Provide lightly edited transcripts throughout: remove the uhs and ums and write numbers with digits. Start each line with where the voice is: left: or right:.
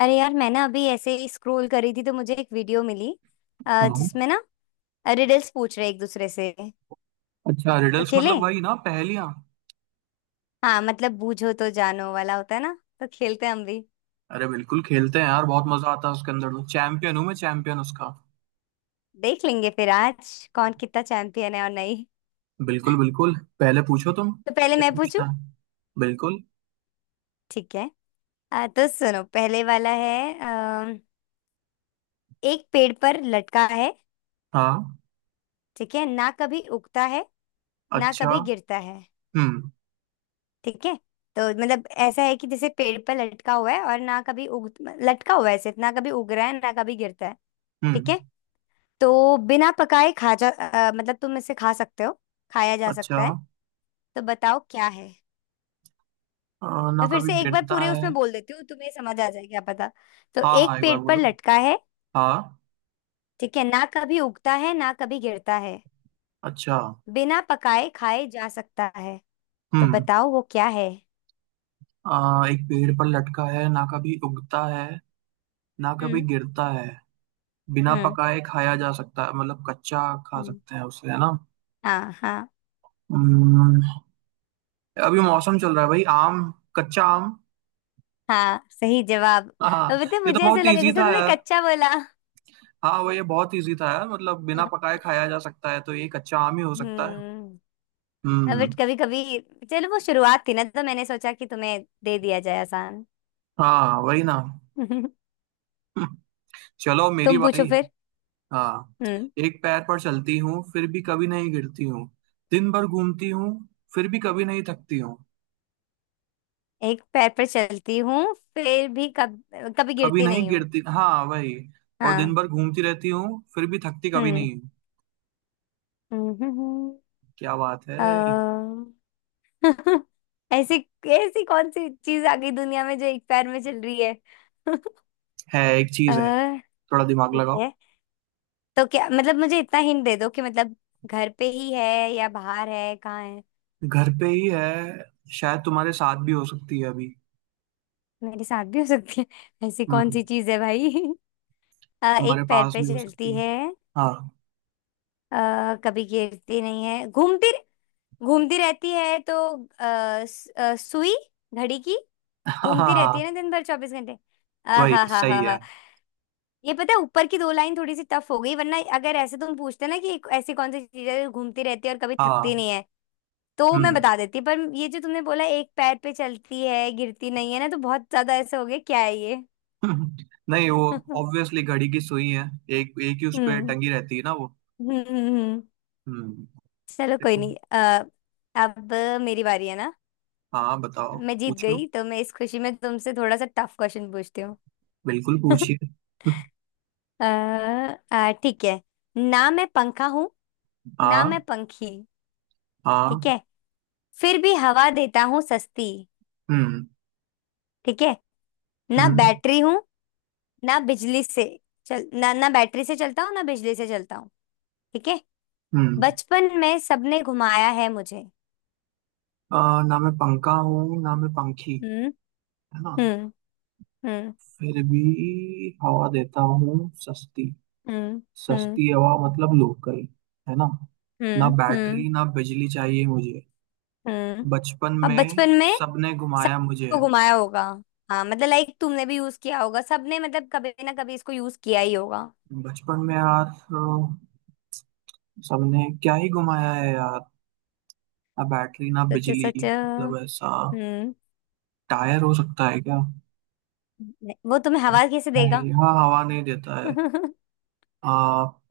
left: अरे यार, मैं ना अभी ऐसे ही स्क्रॉल करी थी तो मुझे एक वीडियो मिली
right: हाँ।
left: जिसमें ना रिडल्स पूछ रहे एक दूसरे से। तो
right: अच्छा, रिडल्स
left: खेले।
right: मतलब वही ना, पहेलियाँ।
left: हाँ, मतलब बूझो तो जानो वाला होता है ना। तो खेलते हैं हम भी।
right: अरे बिल्कुल खेलते हैं यार, बहुत मजा आता है उसके अंदर। तो चैंपियन हूँ मैं, चैंपियन उसका।
left: देख लेंगे फिर आज कौन कितना चैंपियन है और नहीं।
right: बिल्कुल बिल्कुल, पहले पूछो तुम।
left: तो पहले
right: क्या
left: मैं पूछूं।
right: पूछना है। बिल्कुल।
left: ठीक है। तो सुनो, पहले वाला है एक पेड़ पर लटका है,
right: हाँ।
left: ठीक है? ना कभी उगता है, ना
right: अच्छा।
left: कभी गिरता है।
right: हम्म।
left: ठीक है? तो मतलब ऐसा है कि जैसे पेड़ पर लटका हुआ है और ना कभी उग लटका हुआ है सिर्फ, ना कभी उग रहा है, ना कभी गिरता है। ठीक
right: हम्म।
left: है? तो बिना पकाए मतलब तुम इसे खा सकते हो, खाया जा
right: अच्छा।
left: सकता है। तो बताओ क्या है।
right: अ, ना
left: मैं फिर
right: कभी
left: से एक बार
right: गिरता
left: पूरे उसमें
right: है।
left: बोल देती हूँ, तुम्हें समझ आ जाए क्या पता। तो
right: हाँ
left: एक
right: हाँ, एक बार
left: पेड़ पर
right: बोलो।
left: लटका है,
right: हाँ।
left: ठीक है? ना कभी उगता है, ना कभी गिरता है,
right: अच्छा।
left: बिना पकाए खाए जा सकता है। तो
right: हम्म।
left: बताओ वो क्या है।
right: एक पेड़ पर लटका है, ना कभी उगता है, ना कभी
left: हम्म।
right: गिरता है। बिना
left: हम्म।
right: पकाए खाया जा सकता है मतलब कच्चा। खा
left: हम्म।
right: सकते हैं उसे, है ना।
left: हाँ, हाँ,
right: हम्म। अभी मौसम चल रहा है भाई, आम, कच्चा आम।
left: हाँ, सही जवाब।
right: हाँ।
left: अब तो
right: ये तो
left: मुझे ऐसे
right: बहुत
left: लगे
right: इजी
left: जैसे
right: था
left: तुमने
right: यार।
left: कच्चा बोला।
right: हाँ भाई, ये बहुत इजी था यार। मतलब बिना पकाए खाया जा सकता है तो ये कच्चा आम ही हो सकता है।
left: हम्म। अब
right: हम्म।
left: कभी कभी। चलो, वो शुरुआत थी ना तो मैंने सोचा कि तुम्हें दे दिया जाए आसान।
right: हाँ वही ना। चलो मेरी
left: तुम पूछो
right: बारी।
left: फिर।
right: हाँ।
left: हम्म।
right: एक पैर पर चलती हूँ फिर भी कभी नहीं गिरती हूँ। दिन भर घूमती हूँ फिर भी कभी नहीं थकती हूँ।
left: एक पैर पर चलती हूँ, फिर भी कब कभी
right: कभी
left: गिरती
right: नहीं
left: नहीं हूँ।
right: गिरती, हाँ वही। और दिन
left: हाँ।
right: भर घूमती रहती हूँ फिर भी थकती कभी
left: हम्म।
right: नहीं हूँ। क्या बात है।
left: हम्म, अ, ऐसी ऐसी कौन सी चीज आ गई दुनिया में जो एक पैर में चल रही है?
right: है, एक
left: अ,
right: चीज है। थोड़ा दिमाग
left: ठीक
right: लगाओ।
left: है। तो क्या मतलब, मुझे इतना हिंट दे दो कि मतलब घर पे ही है या बाहर है, कहाँ है?
right: घर पे ही है। शायद तुम्हारे साथ भी हो सकती है अभी।
left: मेरे साथ भी हो सकती है? ऐसी कौन
right: हम्म।
left: सी चीज है भाई?
right: तुम्हारे
left: एक पैर
right: पास
left: पे
right: भी हो
left: चलती
right: सकती है।
left: है,
right: हाँ।
left: कभी गिरती नहीं है, घूमती घूमती रहती है तो सुई, घड़ी की। घूमती रहती है
right: हाँ,
left: ना दिन भर 24 घंटे। आ
right: वही
left: हा हा हा
right: सही है।
left: हा। ये पता है, ऊपर की दो लाइन थोड़ी सी टफ हो गई, वरना अगर ऐसे तुम पूछते ना कि एक ऐसी कौन सी चीज है जो घूमती रहती है और कभी थकती
right: हाँ।
left: नहीं है, तो मैं
right: हम्म।
left: बता देती। पर ये जो तुमने बोला एक पैर पे चलती है गिरती नहीं है ना, तो बहुत ज्यादा ऐसे हो गया, क्या है ये?
right: नहीं, वो
left: हम्म।
right: ऑब्वियसली घड़ी की सुई है। एक एक ही उस पे
left: हम्म।
right: टंगी रहती है ना वो।
left: हम्म,
right: हम्म।
left: चलो कोई
right: देखो।
left: नहीं। अब मेरी बारी है ना।
right: हाँ बताओ।
left: मैं जीत
right: पूछो,
left: गई तो मैं इस खुशी में तुमसे थोड़ा सा टफ क्वेश्चन पूछती हूँ।
right: बिल्कुल पूछिए।
left: अ, ठीक है। ना मैं पंखा हूँ, ना मैं
right: हाँ।
left: पंखी।
right: हाँ।
left: ठीक है? फिर भी हवा देता हूँ सस्ती।
right: हम्म।
left: ठीक है? ना
right: हम्म।
left: बैटरी हूँ, ना बिजली से चल ना ना बैटरी से चलता हूँ ना बिजली से चलता हूँ। ठीक है?
right: हम्म।
left: बचपन में सबने घुमाया है मुझे।
right: ना मैं पंखा हूँ ना मैं पंखी,
left: हम्म।
right: है ना।
left: हम्म। हम्म।
right: फिर भी हवा देता हूँ सस्ती।
left: हम्म। हम्म।
right: सस्ती हवा मतलब लोकल, है ना। ना
left: हम्म। हम्म।
right: बैटरी ना बिजली चाहिए मुझे।
left: हम्म।
right: बचपन
left: अब
right: में
left: बचपन में
right: सबने घुमाया
left: सबने
right: मुझे।
left: इसको घुमाया होगा। हाँ मतलब, लाइक, तुमने भी यूज किया होगा, सबने मतलब कभी ना कभी इसको यूज किया ही होगा।
right: बचपन में यार, सबने क्या ही घुमाया है यार। ना बैटरी ना
left: सच
right: बिजली
left: सच। हम्म।
right: मतलब, ऐसा टायर हो सकता है क्या।
left: नहीं, वो तुम्हें हवा कैसे देगा?
right: नहीं, हाँ, हवा नहीं देता है। आ,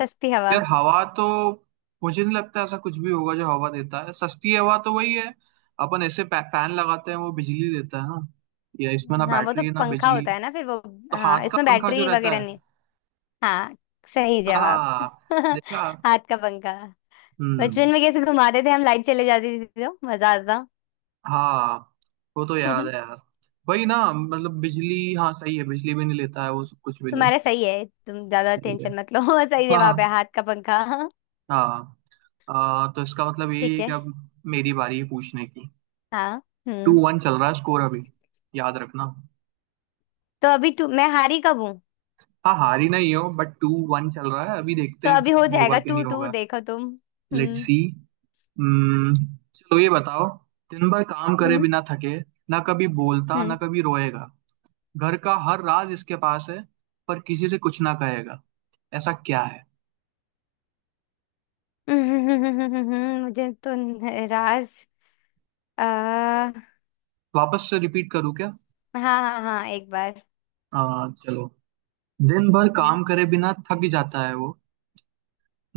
left: सस्ती हवा।
right: यार हवा तो, मुझे नहीं लगता ऐसा कुछ भी होगा जो हवा देता है। सस्ती हवा तो वही है। अपन ऐसे फैन लगाते हैं वो बिजली देता है ना, या इसमें ना
left: हाँ वो तो
right: बैटरी है ना
left: पंखा
right: बिजली।
left: होता है ना फिर वो।
right: तो
left: हाँ,
right: हाथ का
left: इसमें
right: पंखा जो
left: बैटरी
right: रहता
left: वगैरह
right: है।
left: नहीं। हाँ, सही जवाब।
right: हाँ। देखा।
left: हाथ का पंखा।
right: हम्म।
left: बचपन में कैसे घुमाते थे हम, लाइट चले जाती थी तो मजा आता था।
right: हाँ, वो तो याद है यार। वही ना, मतलब बिजली, हाँ सही है, बिजली भी नहीं लेता है वो, सब कुछ भी नहीं।
left: तुम्हारा सही है, तुम ज्यादा
right: सही है।
left: टेंशन मत लो। सही
right: हाँ।
left: जवाब है, हाथ का पंखा।
right: हाँ। तो इसका मतलब ये
left: ठीक
right: है कि
left: है।
right: अब मेरी बारी है पूछने की।
left: हाँ।
right: टू
left: हम्म।
right: वन चल रहा है स्कोर अभी, याद रखना।
left: तो अभी टू मैं हारी कब हूँ?
right: हाँ, हारी नहीं हो, बट टू वन चल रहा है अभी, देखते
left: तो
right: हैं
left: अभी हो
right: टू होगा
left: जाएगा
right: कि
left: टू
right: नहीं
left: टू
right: होगा।
left: देखो तुम।
right: लेट्स
left: हम्म।
right: सी। हम्म, चलो ये बताओ, दिन भर काम करे
left: हम्म।
right: बिना थके, ना कभी बोलता ना
left: हम्म।
right: कभी रोएगा, घर का हर राज इसके पास है, पर किसी से कुछ ना कहेगा, ऐसा क्या है।
left: हम्म। मुझे तो राज, आ,
right: वापस से रिपीट करूँ क्या।
left: हाँ हाँ हाँ, एक बार।
right: चलो, दिन भर
left: हम्म।
right: काम करे बिना थक जाता है वो,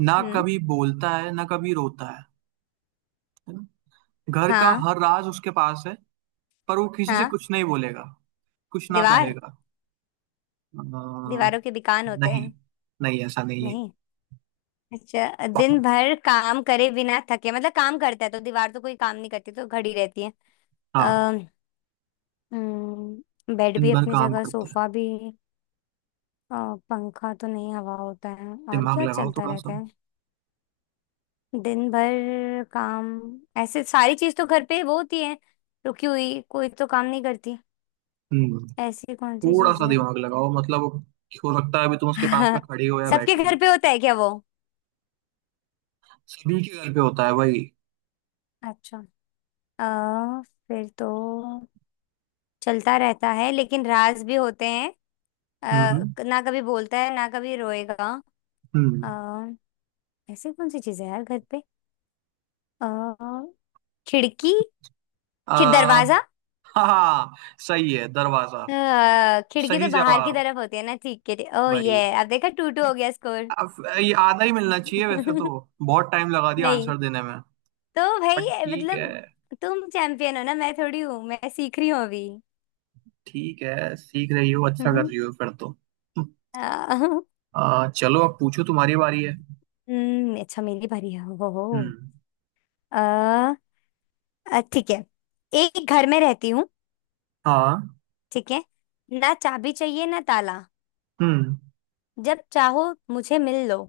right: ना
left: हम्म।
right: कभी बोलता है ना कभी रोता है ना? घर का
left: हाँ।
right: हर राज उसके पास है, पर वो किसी से
left: हाँ।
right: कुछ नहीं बोलेगा, कुछ ना
left: दीवार।
right: कहेगा। आ,
left: दीवारों के दुकान होते
right: नहीं,
left: हैं?
right: नहीं ऐसा नहीं है।
left: नहीं। अच्छा, दिन भर काम करे बिना थके मतलब काम करता है, तो दीवार तो कोई काम नहीं करती, तो खड़ी रहती है।
right: हाँ।
left: अः बेड
right: दिन
left: भी
right: भर
left: अपनी
right: काम
left: जगह,
right: करता है।
left: सोफा भी। अ, पंखा तो नहीं, हवा होता है। और
right: दिमाग
left: क्या
right: लगाओ
left: चलता
right: थोड़ा सा।
left: रहता है? दिन भर काम। ऐसे सारी चीज तो घर पे वो होती है, रुकी हुई। कोई तो काम नहीं करती।
right: हम्म।
left: ऐसी कौन सी
right: थोड़ा
left: चीज
right: सा
left: है?
right: दिमाग लगाओ मतलब, हो सकता है अभी तुम उसके पास में खड़ी हो या
left: सबके
right: बैठी
left: घर
right: हो।
left: पे होता है क्या वो?
right: सभी के घर पे होता है भाई।
left: अच्छा अ, फिर तो चलता रहता है लेकिन राज भी होते हैं। अ,
right: हम्म।
left: ना कभी बोलता है ना कभी रोएगा। अ,
right: हम्म।
left: ऐसी कौन सी चीज है यार घर पे? अ, खिड़की,
right: आ।
left: खिड़ दरवाजा।
right: हाँ, सही है दरवाजा।
left: खिड़की तो
right: सही
left: बाहर की
right: जवाब।
left: तरफ होती है ना। ठीक है। ओ
right: भाई,
left: ये, अब देखा, टू टू हो गया स्कोर।
right: अब ये आधा ही मिलना चाहिए वैसे तो। बहुत टाइम लगा दिया
left: नहीं,
right: आंसर देने में,
left: तो भाई
right: बट
left: ये
right: ठीक
left: मतलब
right: है।
left: तुम चैंपियन हो ना, मैं थोड़ी हूँ, मैं सीख रही हूँ अभी।
right: ठीक है, सीख रही हो, अच्छा कर
left: हम्म,
right: रही हो फिर तो।
left: अ,
right: चलो अब पूछो, तुम्हारी बारी है।
left: अच्छा मेरी बारी है, हो हो।
right: हम्म।
left: अ, ठीक है। एक घर में रहती हूँ,
right: हाँ।
left: ठीक है? ना चाबी चाहिए ना ताला,
right: हम्म।
left: जब चाहो मुझे मिल लो।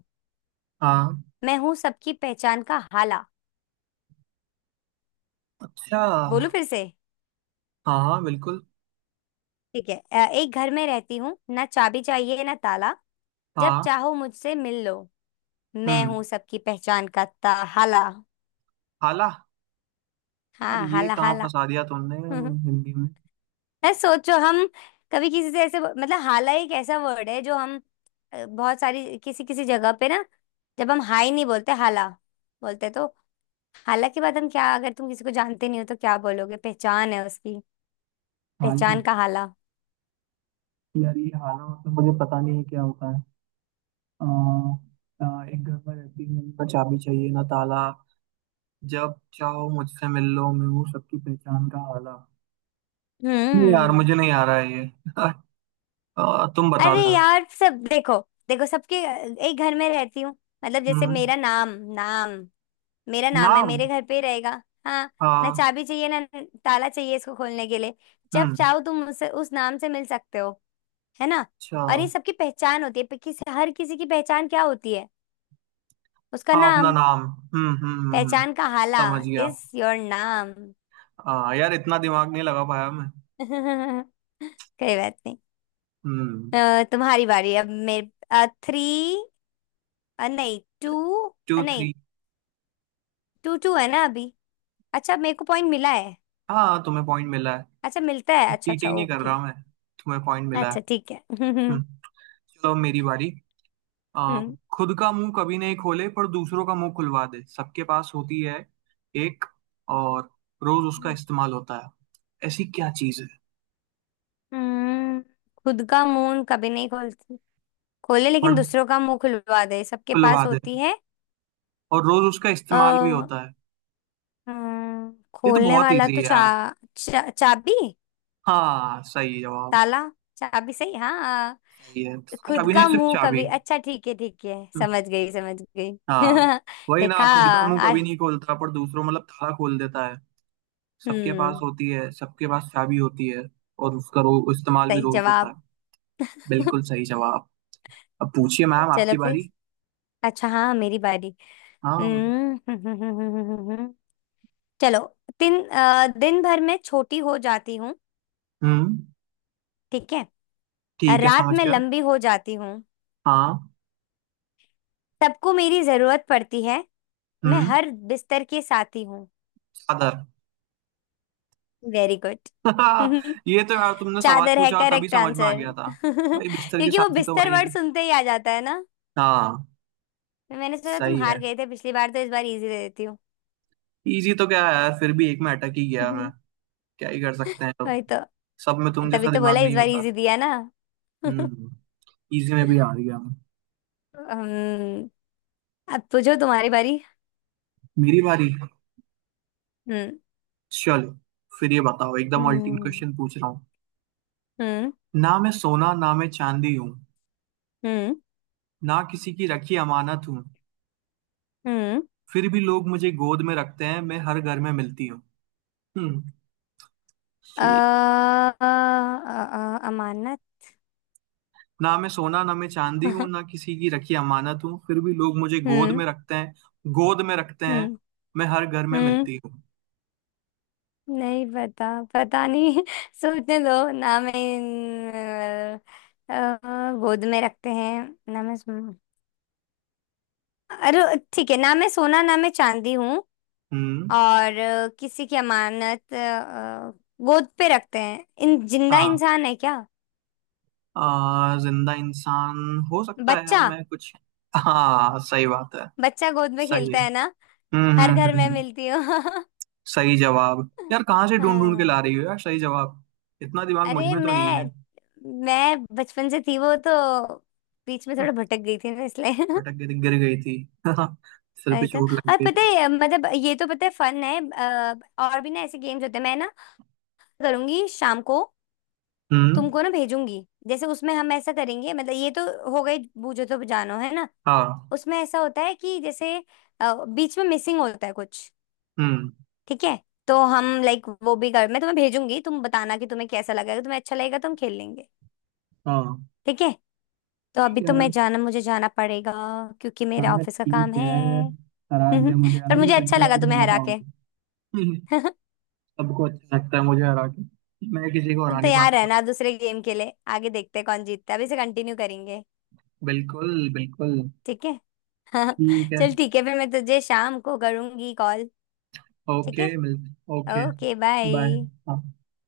right: हाँ।
left: मैं हूँ सबकी पहचान का हाला।
right: अच्छा।
left: बोलू फिर से।
right: हाँ हाँ बिल्कुल।
left: ठीक है। एक घर में रहती हूँ, ना चाबी चाहिए ना ताला। जब
right: हाँ।
left: चाहो मुझसे मिल लो। मैं
right: हम्म।
left: हूँ सबकी पहचान का ता हाला।
right: हाला। यार
left: हाँ,
right: ये
left: हाला,
right: कहाँ
left: हाला।
right: फंसा दिया तुमने, हिंदी में।
left: अरे सोचो, हम कभी किसी से ऐसे मतलब, हाला एक ऐसा वर्ड है जो हम बहुत सारी किसी किसी जगह पे ना, जब हम हाय नहीं बोलते, हाला बोलते। तो हाला के बाद हम क्या, अगर तुम किसी को जानते नहीं हो तो क्या बोलोगे पहचान है उसकी?
right: हाला।
left: पहचान का हाला।
right: यार ये हाला मतलब मुझे पता नहीं है क्या होता है। आ, आ, एक घर पर रहती हूँ, ना चाबी चाहिए ना ताला, जब चाहो मुझसे मिल लो, मैं हूँ सबकी पहचान का हाला। नहीं यार,
left: हम्म।
right: मुझे नहीं आ रहा है ये। तुम बता
left: अरे
right: दो यार।
left: यार, सब देखो। देखो, सबके एक घर में रहती हूँ मतलब जैसे
right: हम्म।
left: मेरा नाम, मेरा नाम है,
right: नाम।
left: मेरे घर पे ही रहेगा। हाँ। ना
right: हाँ।
left: चाबी चाहिए ना ताला चाहिए इसको खोलने के लिए। जब
right: हम्म।
left: चाहो तुम उससे उस नाम से मिल सकते हो, है ना?
right: अच्छा।
left: और ये सबकी पहचान होती है पे- किसी हर किसी की पहचान क्या होती है? उसका
right: हाँ अपना
left: नाम।
right: नाम। हम्म।
left: पहचान का हाला,
right: समझ गया।
left: इज योर नाम।
right: हाँ यार, इतना दिमाग नहीं लगा पाया मैं।
left: कोई बात नहीं।
right: हम्म।
left: तुम्हारी बारी, अब मेरे थ्री, नहीं टू,
right: टू
left: नहीं,
right: थ्री।
left: टू टू है ना अभी। अच्छा, मेरे को पॉइंट मिला है?
right: हाँ तुम्हें पॉइंट मिला है।
left: अच्छा मिलता है, अच्छा अच्छा,
right: चीटिंग नहीं कर
left: ओके।
right: रहा मैं, तुम्हें पॉइंट मिला है।
left: अच्छा ठीक है। हम्म।
right: हम्म, चलो अब मेरी बारी। आ, खुद का मुंह कभी नहीं खोले, पर दूसरों का मुंह खुलवा दे, सबके पास होती है एक, और रोज उसका इस्तेमाल होता है। ऐसी क्या चीज है।
left: हम्म। खुद का मुंह कभी नहीं खोलती, खोले,
right: पर
left: लेकिन दूसरों का मुंह खुलवा दे, सबके
right: खुलवा
left: पास
right: दे,
left: होती है।
right: और रोज उसका इस्तेमाल भी
left: आ,
right: होता है। ये तो
left: खोलने
right: बहुत
left: वाला
right: इजी
left: तो
right: है यार।
left: चा, चा, चाबी।
right: हाँ सही जवाब।
left: ताला, चाबी, सही, हाँ।
right: सही है।
left: खुद
right: चाबी, नहीं
left: का
right: सिर्फ
left: मुंह
right: चाबी।
left: कभी, अच्छा ठीक है ठीक है,
right: हम्म।
left: समझ गई समझ गई।
right: हाँ। वही ना,
left: देखा।
right: खुद का मुंह कभी नहीं खोलता पर दूसरों मतलब ताला खोल देता है। सबके पास
left: हम्म।
right: होती है, सबके पास चाबी होती है। और उसका इस्तेमाल भी
left: सही
right: रोज होता
left: जवाब।
right: है। बिल्कुल सही जवाब। अब पूछिए मैम,
left: चलो
right: आपकी
left: फिर।
right: बारी।
left: अच्छा हाँ, मेरी बारी।
right: हाँ।
left: हम्म, चलो। दिन भर में छोटी हो जाती हूँ।
right: हम्म।
left: ठीक है?
right: ठीक है
left: रात
right: समझ
left: में
right: गया।
left: लंबी हो जाती हूँ।
right: हाँ।
left: सबको मेरी जरूरत पड़ती है। मैं
right: हम्म।
left: हर बिस्तर की साथी हूँ।
right: चादर।
left: Very good.
right: ये तो यार तुमने सवाल
left: चादर है
right: पूछा तभी
left: करेक्ट
right: समझ में आ
left: आंसर।
right: गया था। भाई, बिस्तर की
left: क्योंकि वो
right: साथी तो
left: बिस्तर
right: वही
left: वर्ड
right: है।
left: सुनते ही आ जाता है ना।
right: हाँ।
left: मैंने सोचा तुम
right: सही
left: हार
right: है।
left: गए थे पिछली बार, तो इस बार इजी दे देती हूँ।
right: इजी तो क्या है यार, फिर भी एक में अटक ही गया मैं। क्या ही कर सकते हैं अब।
left: वही तो,
right: सब में तुम
left: तभी
right: जैसा
left: तो बोला
right: दिमाग
left: इस
right: नहीं
left: बार
right: होता।
left: इजी दिया ना।
right: हम्म। इजी में भी आ गया मैं।
left: अम्म, अब पूछो, तुम्हारी बारी।
right: मेरी बारी।
left: हम्म।
right: चलो फिर ये बताओ, एकदम अल्टीमेट
left: हम्म।
right: क्वेश्चन पूछ रहा हूँ।
left: हम्म।
right: ना मैं सोना ना मैं चांदी हूँ,
left: हम्म।
right: ना किसी की रखी अमानत हूँ,
left: हम्म।
right: फिर भी लोग मुझे गोद में रखते हैं, मैं हर घर में मिलती हूँ। हम्म। ये,
left: अमानत।
right: ना मैं सोना ना मैं चांदी हूँ, ना किसी की रखी अमानत हूँ, फिर भी लोग मुझे गोद
left: हम्म।
right: में रखते हैं, गोद में रखते हैं,
left: हम्म।
right: मैं हर घर में
left: हम्म।
right: मिलती हूँ।
left: नहीं पता, पता नहीं। सोचने दो ना, मैं गोद में रखते हैं। ना मैं सो- अरे ठीक है, ना मैं सोना ना मैं चांदी हूँ,
right: हम्म।
left: और किसी की अमानत। गोद पे रखते हैं, इन जिंदा
right: हाँ।
left: इंसान है क्या?
right: जिंदा इंसान हो सकता है यार,
left: बच्चा,
right: मैं कुछ, हाँ सही बात है।
left: बच्चा गोद में
right: सही है।
left: खेलता है ना।
right: हम्म
left: हर
right: हम्म
left: घर
right: हम्म
left: में
right: हम्म।
left: मिलती हूँ।
right: सही जवाब यार, कहाँ से ढूंढ ढूंढ के
left: हाँ।
right: ला रही हो यार, सही जवाब। इतना दिमाग मुझ
left: अरे
right: में तो नहीं है।
left: मैं बचपन से थी वो तो, बीच में
right: हम्म,
left: थोड़ा भटक गई थी ना इसलिए।
right: पटक गई थी, गिर गई थी, सिर पे
left: आया था।
right: चोट लग
left: और
right: गई
left: पता
right: थी।
left: है, मतलब ये तो पता है फन है। और भी ना ऐसे गेम्स होते हैं, मैं ना करूंगी शाम को,
right: हम्म।
left: तुमको ना भेजूंगी, जैसे उसमें हम ऐसा करेंगे मतलब ये तो हो गई बूझो तो जानो है ना।
right: हाँ।
left: उसमें ऐसा होता है कि जैसे बीच में मिसिंग होता है कुछ।
right: हम्म।
left: ठीक है? तो हम लाइक वो भी कर, मैं तुम्हें भेजूंगी, तुम बताना कि तुम्हें कैसा लगेगा, तुम्हें अच्छा लगेगा तो हम खेल लेंगे।
right: हाँ
left: ठीक है। तो अभी
right: ठीक
left: तो
right: है।
left: मैं जाना, मुझे जाना पड़ेगा, क्योंकि मेरा
right: हाँ
left: ऑफिस का काम
right: ठीक है,
left: है।
right: हरा दिया मुझे
left: पर
right: आज,
left: मुझे
right: बट
left: अच्छा
right: अगली बार
left: लगा
right: नहीं
left: तुम्हें
right: हरा
left: हरा के।
right: पाऊंगा। हम्म, सबको अच्छा लगता है मुझे हरा के, मैं किसी को
left: तो
right: हरा नहीं
left: तैयार
right: पाता।
left: रहना दूसरे गेम के लिए, आगे देखते हैं कौन जीतता है, अभी से कंटिन्यू करेंगे।
right: बिल्कुल बिल्कुल।
left: ठीक है।
right: ठीक है।
left: चल ठीक है फिर, मैं तुझे शाम को करूंगी कॉल। ठीक
right: ओके
left: है।
right: मिलते, ओके।
left: Okay,
right: bye.
left: बाय।
right: हाँ।